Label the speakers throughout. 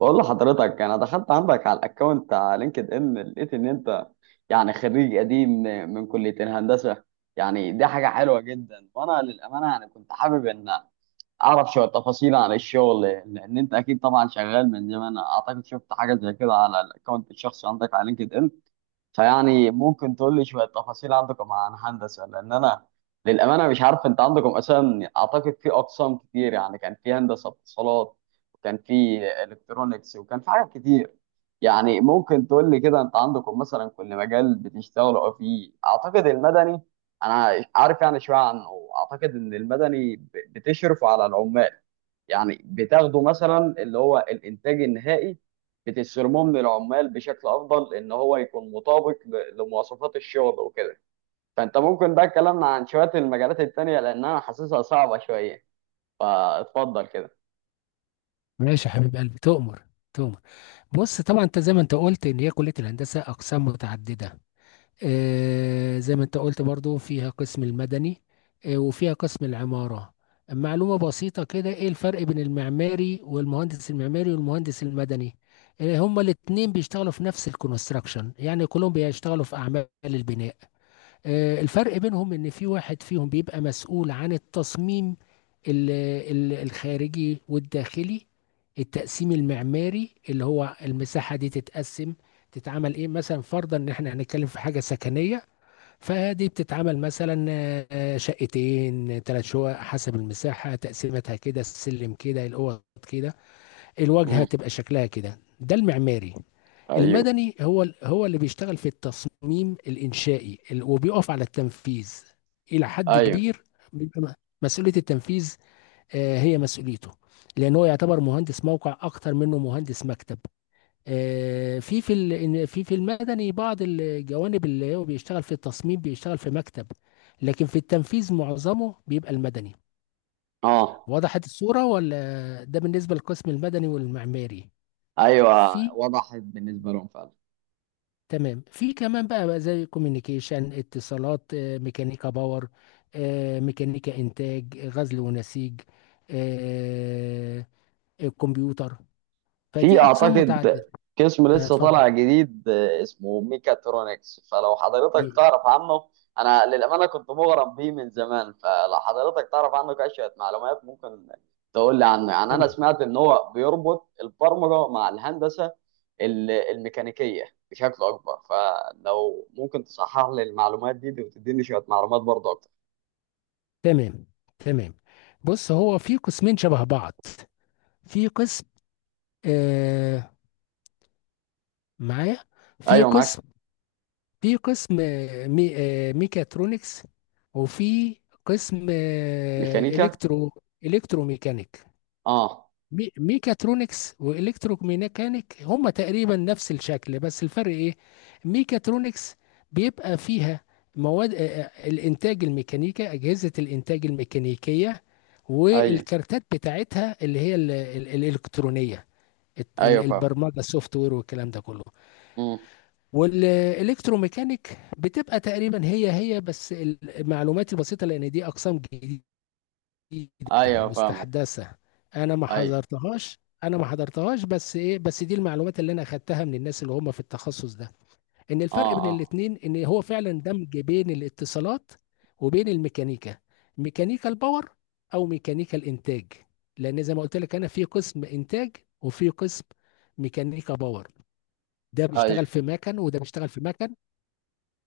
Speaker 1: بقول لحضرتك انا دخلت عندك على الاكونت على لينكد ان، لقيت ان انت يعني خريج قديم من كلية الهندسة. يعني دي حاجة حلوة جدا، وانا للأمانة يعني كنت حابب ان اعرف شوية تفاصيل عن الشغل، لان انت اكيد طبعا شغال من زمان. اعتقد شفت حاجة زي كده على الاكونت الشخصي عندك على لينكد ان. فيعني ممكن تقول لي شوية تفاصيل عندكم عن هندسة، لأن أنا للأمانة مش عارف أنت عندكم أساسا. أعتقد في أقسام كتير، يعني كان في هندسة اتصالات، وكان في إلكترونيكس، وكان في حاجات كتير. يعني ممكن تقول لي كده أنت عندكم مثلا كل مجال بتشتغلوا فيه. أعتقد المدني أنا عارف يعني شوية عنه، أعتقد إن المدني بتشرفوا على العمال. يعني بتاخده مثلا اللي هو الانتاج النهائي، بتسرموه من العمال بشكل افضل ان هو يكون مطابق لمواصفات الشغل وكده. فانت ممكن بقى كلامنا عن شويه المجالات التانيه، لان انا حاسسها صعبه شويه. فاتفضل كده.
Speaker 2: ماشي يا حبيب قلبي، تؤمر تؤمر بص طبعا انت زي ما انت قلت ان هي كليه الهندسه اقسام متعدده. آه زي ما انت قلت برضو فيها قسم المدني. آه وفيها قسم العماره. معلومه بسيطه كده، ايه الفرق بين المعماري والمهندس المعماري والمهندس المدني؟ آه هما الاثنين بيشتغلوا في نفس الكونستراكشن، يعني كلهم بيشتغلوا في اعمال البناء. الفرق بينهم ان في واحد فيهم بيبقى مسؤول عن التصميم ال- الخارجي والداخلي. التقسيم المعماري اللي هو المساحة دي تتقسم، تتعمل ايه، مثلا فرضا ان احنا هنتكلم في حاجة سكنية فدي بتتعمل مثلا شقتين ثلاث شقق حسب المساحة، تقسيمتها كده، السلم كده، الاوض كده، الواجهة
Speaker 1: امم.
Speaker 2: تبقى شكلها كده، ده المعماري.
Speaker 1: ايوه.
Speaker 2: المدني هو هو اللي بيشتغل في التصميم الإنشائي وبيقف على التنفيذ إلى حد
Speaker 1: ايوه.
Speaker 2: كبير. بيبقى مسؤولية التنفيذ آه، هي مسؤوليته، لأن هو يعتبر مهندس موقع أكتر منه مهندس مكتب. آه، في المدني بعض الجوانب اللي هو بيشتغل في التصميم بيشتغل في مكتب، لكن في التنفيذ معظمه بيبقى المدني.
Speaker 1: اه.
Speaker 2: وضحت الصورة ولا؟ ده بالنسبة للقسم المدني والمعماري.
Speaker 1: ايوه
Speaker 2: في
Speaker 1: وضحت بالنسبه لهم فعلا.
Speaker 2: تمام، في كمان بقى، زي كوميونيكيشن اتصالات، آه، ميكانيكا باور، آه، ميكانيكا انتاج، آه، غزل ونسيج، آه، الكمبيوتر.
Speaker 1: في
Speaker 2: فدي اقسام
Speaker 1: اعتقد
Speaker 2: متعدده.
Speaker 1: قسم لسه
Speaker 2: هتفضل.
Speaker 1: طالع جديد، اسمه ميكاترونكس، فلو حضرتك
Speaker 2: إيه؟
Speaker 1: تعرف عنه. انا للامانه كنت مغرم بيه من زمان، فلو حضرتك تعرف عنه كشويه معلومات ممكن تقول لي عنه. يعني انا
Speaker 2: تمام
Speaker 1: سمعت ان هو بيربط البرمجه مع الهندسه الميكانيكيه بشكل اكبر. فلو ممكن تصحح لي المعلومات دي وتديني شويه معلومات برضه اكتر.
Speaker 2: تمام تمام. بص هو في قسمين شبه بعض. في قسم آه، معايا؟ في
Speaker 1: ايوه معاك.
Speaker 2: قسم، في قسم آه، ميكاترونكس، وفي قسم آه،
Speaker 1: ميكانيكا.
Speaker 2: الكتروميكانيك.
Speaker 1: اه.
Speaker 2: ميكاترونكس والكتروميكانيك هما تقريبا نفس الشكل، بس الفرق ايه؟ ميكاترونكس بيبقى فيها مواد الانتاج الميكانيكا، اجهزة الانتاج الميكانيكية
Speaker 1: ايوه.
Speaker 2: والكارتات بتاعتها اللي هي الالكترونية،
Speaker 1: ايوه فاهم.
Speaker 2: البرمجة السوفت وير والكلام ده كله.
Speaker 1: مم.
Speaker 2: والالكتروميكانيك بتبقى تقريبا هي هي، بس المعلومات البسيطة لان دي اقسام جديدة، جديدة
Speaker 1: ايوه فاهمك.
Speaker 2: مستحدثة. انا ما
Speaker 1: ايوه.
Speaker 2: حضرتهاش، انا ما حضرتهاش، بس ايه، بس دي المعلومات اللي انا اخدتها من الناس اللي هم في التخصص ده. ان الفرق
Speaker 1: اه.
Speaker 2: بين
Speaker 1: اه.
Speaker 2: الاتنين ان هو فعلا دمج بين الاتصالات وبين الميكانيكا، ميكانيكا الباور او ميكانيكا الانتاج. لان زي ما قلت لك انا في قسم انتاج وفي قسم ميكانيكا باور، ده بيشتغل
Speaker 1: ايوه.
Speaker 2: في مكن وده بيشتغل في مكن.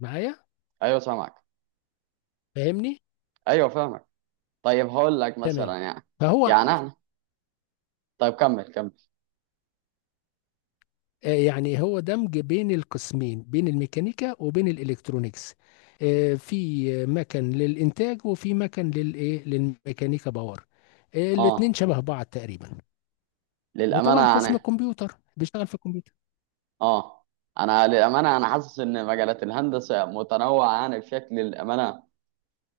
Speaker 2: معايا؟
Speaker 1: ايوه سامعك.
Speaker 2: فاهمني؟
Speaker 1: ايوه فاهمك. طيب هقول لك
Speaker 2: تمام.
Speaker 1: مثلا يعني.
Speaker 2: فهو
Speaker 1: يعني انا، طيب كمل كمل.
Speaker 2: آه، يعني هو دمج بين القسمين، بين الميكانيكا وبين الالكترونيكس. آه، في مكن للانتاج وفي مكن للايه، للميكانيكا باور. آه، الاتنين
Speaker 1: اه،
Speaker 2: شبه بعض تقريبا.
Speaker 1: للامانه
Speaker 2: وطبعا قسم
Speaker 1: يعني.
Speaker 2: الكمبيوتر بيشتغل في الكمبيوتر.
Speaker 1: اه، انا للامانه انا حاسس ان مجالات الهندسه متنوعه يعني بشكل للامانه،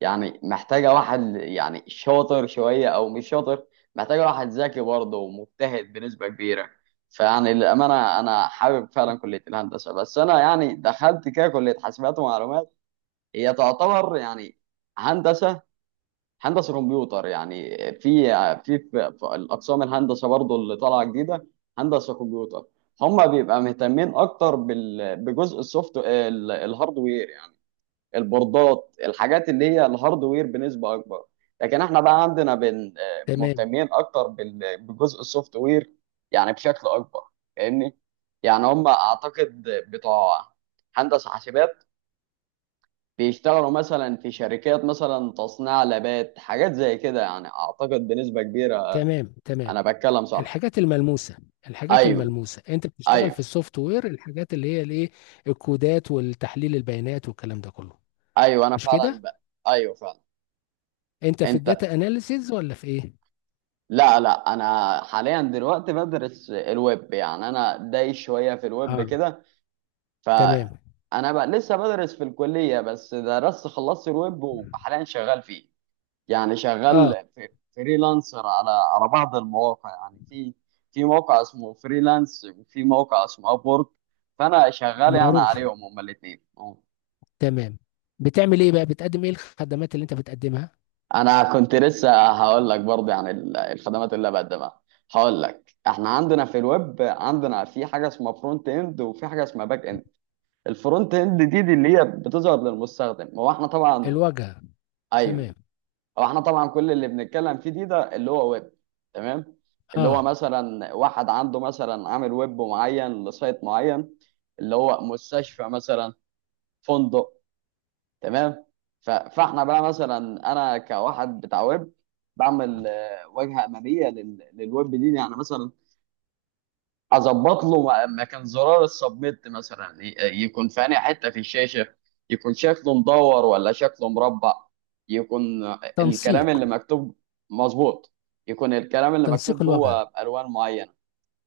Speaker 1: يعني محتاجه واحد يعني شاطر شويه او مش شاطر. محتاجه واحد ذكي برضه ومجتهد بنسبه كبيره. فيعني للامانه انا حابب فعلا كليه الهندسه، بس انا يعني دخلت كده كليه حاسبات ومعلومات. هي تعتبر يعني هندسه، هندسه كمبيوتر. يعني في الاقسام الهندسه برضو اللي طالعه جديده، هندسه كمبيوتر. هم بيبقى مهتمين اكتر بجزء السوفت الهاردوير، يعني البوردات، الحاجات اللي هي الهاردوير بنسبه اكبر. لكن احنا بقى عندنا
Speaker 2: تمام.
Speaker 1: مهتمين اكتر بجزء السوفت وير، يعني بشكل اكبر. فاهمني؟ يعني هم اعتقد بتوع هندسه حاسبات، بيشتغلوا مثلا في شركات مثلا تصنيع لبات، حاجات زي كده، يعني اعتقد بنسبة كبيرة.
Speaker 2: تمام تمام.
Speaker 1: انا بتكلم صح؟
Speaker 2: الحاجات الملموسه، الحاجات
Speaker 1: ايوه.
Speaker 2: الملموسه. انت بتشتغل
Speaker 1: ايوه.
Speaker 2: في السوفت وير، الحاجات اللي هي الايه، الكودات والتحليل البيانات والكلام ده كله.
Speaker 1: ايوه انا
Speaker 2: مش
Speaker 1: فعلا
Speaker 2: كده؟
Speaker 1: ايوه فعلا.
Speaker 2: انت في
Speaker 1: انت.
Speaker 2: الداتا اناليسيز ولا في ايه؟
Speaker 1: لا لا، انا حاليا دلوقتي بدرس الويب، يعني انا داي شوية في الويب
Speaker 2: اه.
Speaker 1: كده. ف
Speaker 2: تمام.
Speaker 1: انا بقى لسه بدرس في الكلية، بس درست خلصت الويب وحاليا شغال فيه. يعني
Speaker 2: اه
Speaker 1: شغال فريلانسر على بعض المواقع. يعني في موقع اسمه فريلانس، وفي موقع اسمه ابورك. فانا شغال يعني
Speaker 2: معروف.
Speaker 1: عليهم هما الاثنين.
Speaker 2: تمام. بتعمل ايه بقى، بتقدم ايه الخدمات اللي انت بتقدمها؟
Speaker 1: انا كنت لسه هقول لك برضه عن الخدمات اللي بقدمها. هقول لك احنا عندنا في الويب عندنا في حاجه اسمها فرونت اند، وفي حاجه اسمها باك اند. الفرونت اند دي اللي هي بتظهر للمستخدم. هو احنا طبعا.
Speaker 2: الواجهه.
Speaker 1: ايوه.
Speaker 2: تمام.
Speaker 1: هو احنا طبعا كل اللي بنتكلم فيه دي ده اللي هو ويب. تمام. اللي هو
Speaker 2: اه،
Speaker 1: مثلا واحد عنده مثلا عامل ويب معين لسايت معين، اللي هو مستشفى مثلا، فندق. تمام. فاحنا بقى مثلا، انا كواحد بتاع ويب، بعمل واجهه اماميه للويب دي، يعني مثلا اظبط له مكان زرار السبميت مثلا، يكون في أنهي حته في الشاشه، يكون شكله مدور ولا شكله مربع، يكون الكلام
Speaker 2: تنسيق.
Speaker 1: اللي مكتوب مظبوط، يكون الكلام اللي
Speaker 2: تنسيق
Speaker 1: مكتوب جوه
Speaker 2: الواجهه.
Speaker 1: بالوان معينه.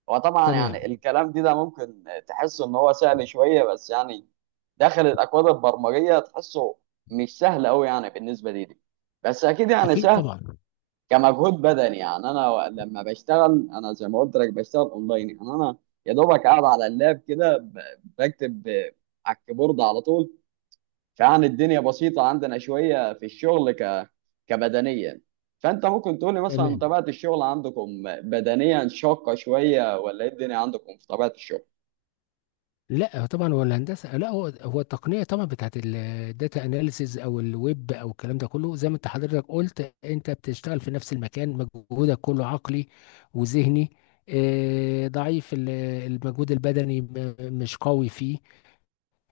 Speaker 1: وطبعا يعني
Speaker 2: تمام.
Speaker 1: الكلام دي ده ممكن تحس ان هو سهل شويه، بس يعني داخل الاكواد البرمجيه تحسه مش سهل قوي، يعني بالنسبه لي دي. بس اكيد يعني
Speaker 2: اكيد
Speaker 1: سهل
Speaker 2: طبعا.
Speaker 1: كمجهود بدني. يعني انا لما بشتغل انا زي ما قلت لك بشتغل اونلاين، يعني انا يا دوبك قاعد على اللاب كده بكتب على الكيبورد على طول. فيعني الدنيا بسيطة عندنا شوية في الشغل كبدنيا. فانت ممكن تقولي مثلا
Speaker 2: تمام.
Speaker 1: طبيعة الشغل عندكم بدنيا شاقة شوية، ولا ايه الدنيا عندكم في طبيعة الشغل؟
Speaker 2: لا طبعا، هو الهندسه، لا هو هو التقنيه طبعا بتاعت الداتا اناليسيز او الويب او الكلام ده كله، زي ما انت حضرتك قلت، انت بتشتغل في نفس المكان، مجهودك كله عقلي وذهني. آه، ضعيف المجهود البدني مش قوي فيه.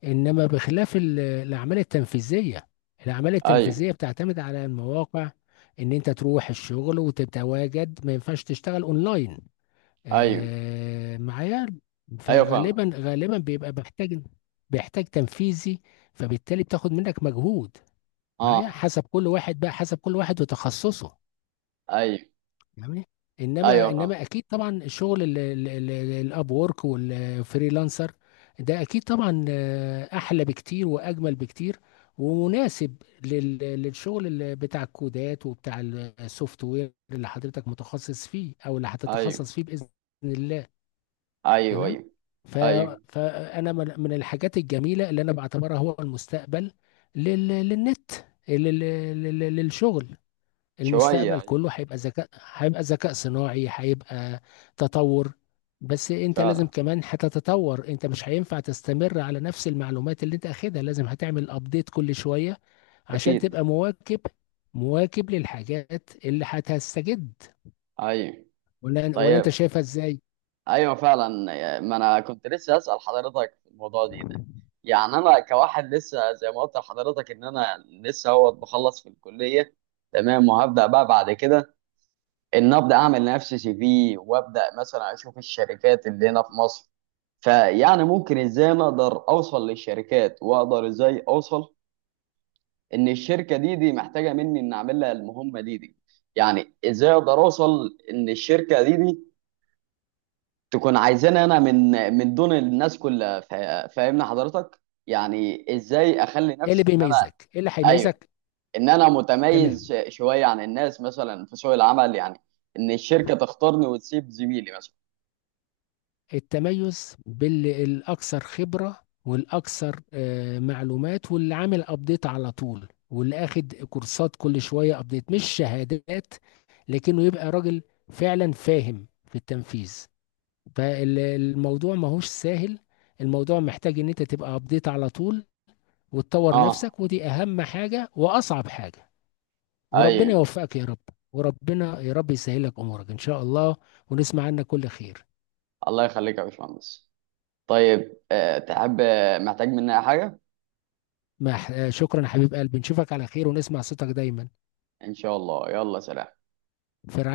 Speaker 2: انما بخلاف الاعمال التنفيذيه، الاعمال
Speaker 1: ايوه.
Speaker 2: التنفيذيه بتعتمد على المواقع، ان انت تروح الشغل وتتواجد، ما ينفعش تشتغل اونلاين.
Speaker 1: ايوه.
Speaker 2: آه معايا؟
Speaker 1: ايوه فاهم.
Speaker 2: فغالبا بيبقى محتاج، بيحتاج تنفيذي، فبالتالي بتاخد منك مجهود. معايا؟
Speaker 1: اه.
Speaker 2: حسب كل واحد بقى، حسب كل واحد وتخصصه.
Speaker 1: ايوه.
Speaker 2: جميل. انما
Speaker 1: ايوه فاهم.
Speaker 2: انما اكيد طبعا الشغل الاب وورك والفريلانسر، ده اكيد طبعا آه، احلى بكتير واجمل بكتير، ومناسب للشغل بتاع الكودات وبتاع السوفت وير اللي حضرتك متخصص فيه او اللي
Speaker 1: ايوه.
Speaker 2: هتتخصص فيه باذن الله.
Speaker 1: ايوه.
Speaker 2: تمام.
Speaker 1: ايوه.
Speaker 2: ف،
Speaker 1: ايوه
Speaker 2: فانا من الحاجات الجميله اللي انا بعتبرها هو المستقبل. للنت، لل- للشغل.
Speaker 1: شوية.
Speaker 2: المستقبل
Speaker 1: ايوه
Speaker 2: كله هيبقى ذكاء، هيبقى ذكاء صناعي، هيبقى تطور. بس انت لازم
Speaker 1: فعلا.
Speaker 2: كمان هتتطور، انت مش هينفع تستمر على نفس المعلومات اللي انت اخدها، لازم هتعمل ابديت كل شوية عشان
Speaker 1: اكيد.
Speaker 2: تبقى مواكب، مواكب للحاجات اللي هتستجد.
Speaker 1: ايوه.
Speaker 2: ولا انت
Speaker 1: طيب.
Speaker 2: شايفها ازاي؟
Speaker 1: ايوه فعلا، ما انا كنت لسه اسال حضرتك في الموضوع دي ده. يعني انا كواحد لسه زي ما قلت لحضرتك ان انا لسه هو بخلص في الكليه. تمام. وهبدا بقى بعد كده ان ابدا اعمل لنفسي CV، وابدا مثلا اشوف الشركات اللي هنا في مصر. فيعني ممكن ازاي انا اقدر اوصل للشركات، واقدر ازاي اوصل ان الشركه دي محتاجه مني ان اعمل لها المهمه دي. يعني ازاي اقدر اوصل ان الشركه دي تكون عايزاني انا من دون الناس كلها. فاهمني حضرتك؟ يعني ازاي اخلي
Speaker 2: ايه اللي
Speaker 1: نفسي ان انا.
Speaker 2: بيميزك، ايه اللي
Speaker 1: ايوه.
Speaker 2: هيميزك؟
Speaker 1: ان انا متميز
Speaker 2: تمام.
Speaker 1: شويه عن الناس مثلا في سوق العمل، يعني ان الشركه تختارني وتسيب زميلي مثلا.
Speaker 2: التميز بالاكثر خبره والاكثر آه، معلومات، واللي عامل ابديت على طول، واللي اخد كورسات كل شويه ابديت مش شهادات، لكنه يبقى راجل فعلا فاهم في التنفيذ. فالموضوع ماهوش سهل، الموضوع محتاج ان انت تبقى ابديت على طول وتطور
Speaker 1: اه.
Speaker 2: نفسك، ودي اهم حاجه واصعب حاجه. وربنا
Speaker 1: ايوه.
Speaker 2: يوفقك يا رب، وربنا يا رب يسهلك امورك ان شاء الله، ونسمع عنك كل خير.
Speaker 1: الله يخليك يا باشمهندس. طيب تحب، محتاج مني أي حاجه؟
Speaker 2: مح... آه، شكرا يا حبيب قلبي، نشوفك على خير ونسمع صوتك دايما.
Speaker 1: ان شاء الله، يلا سلام.
Speaker 2: في رعاية.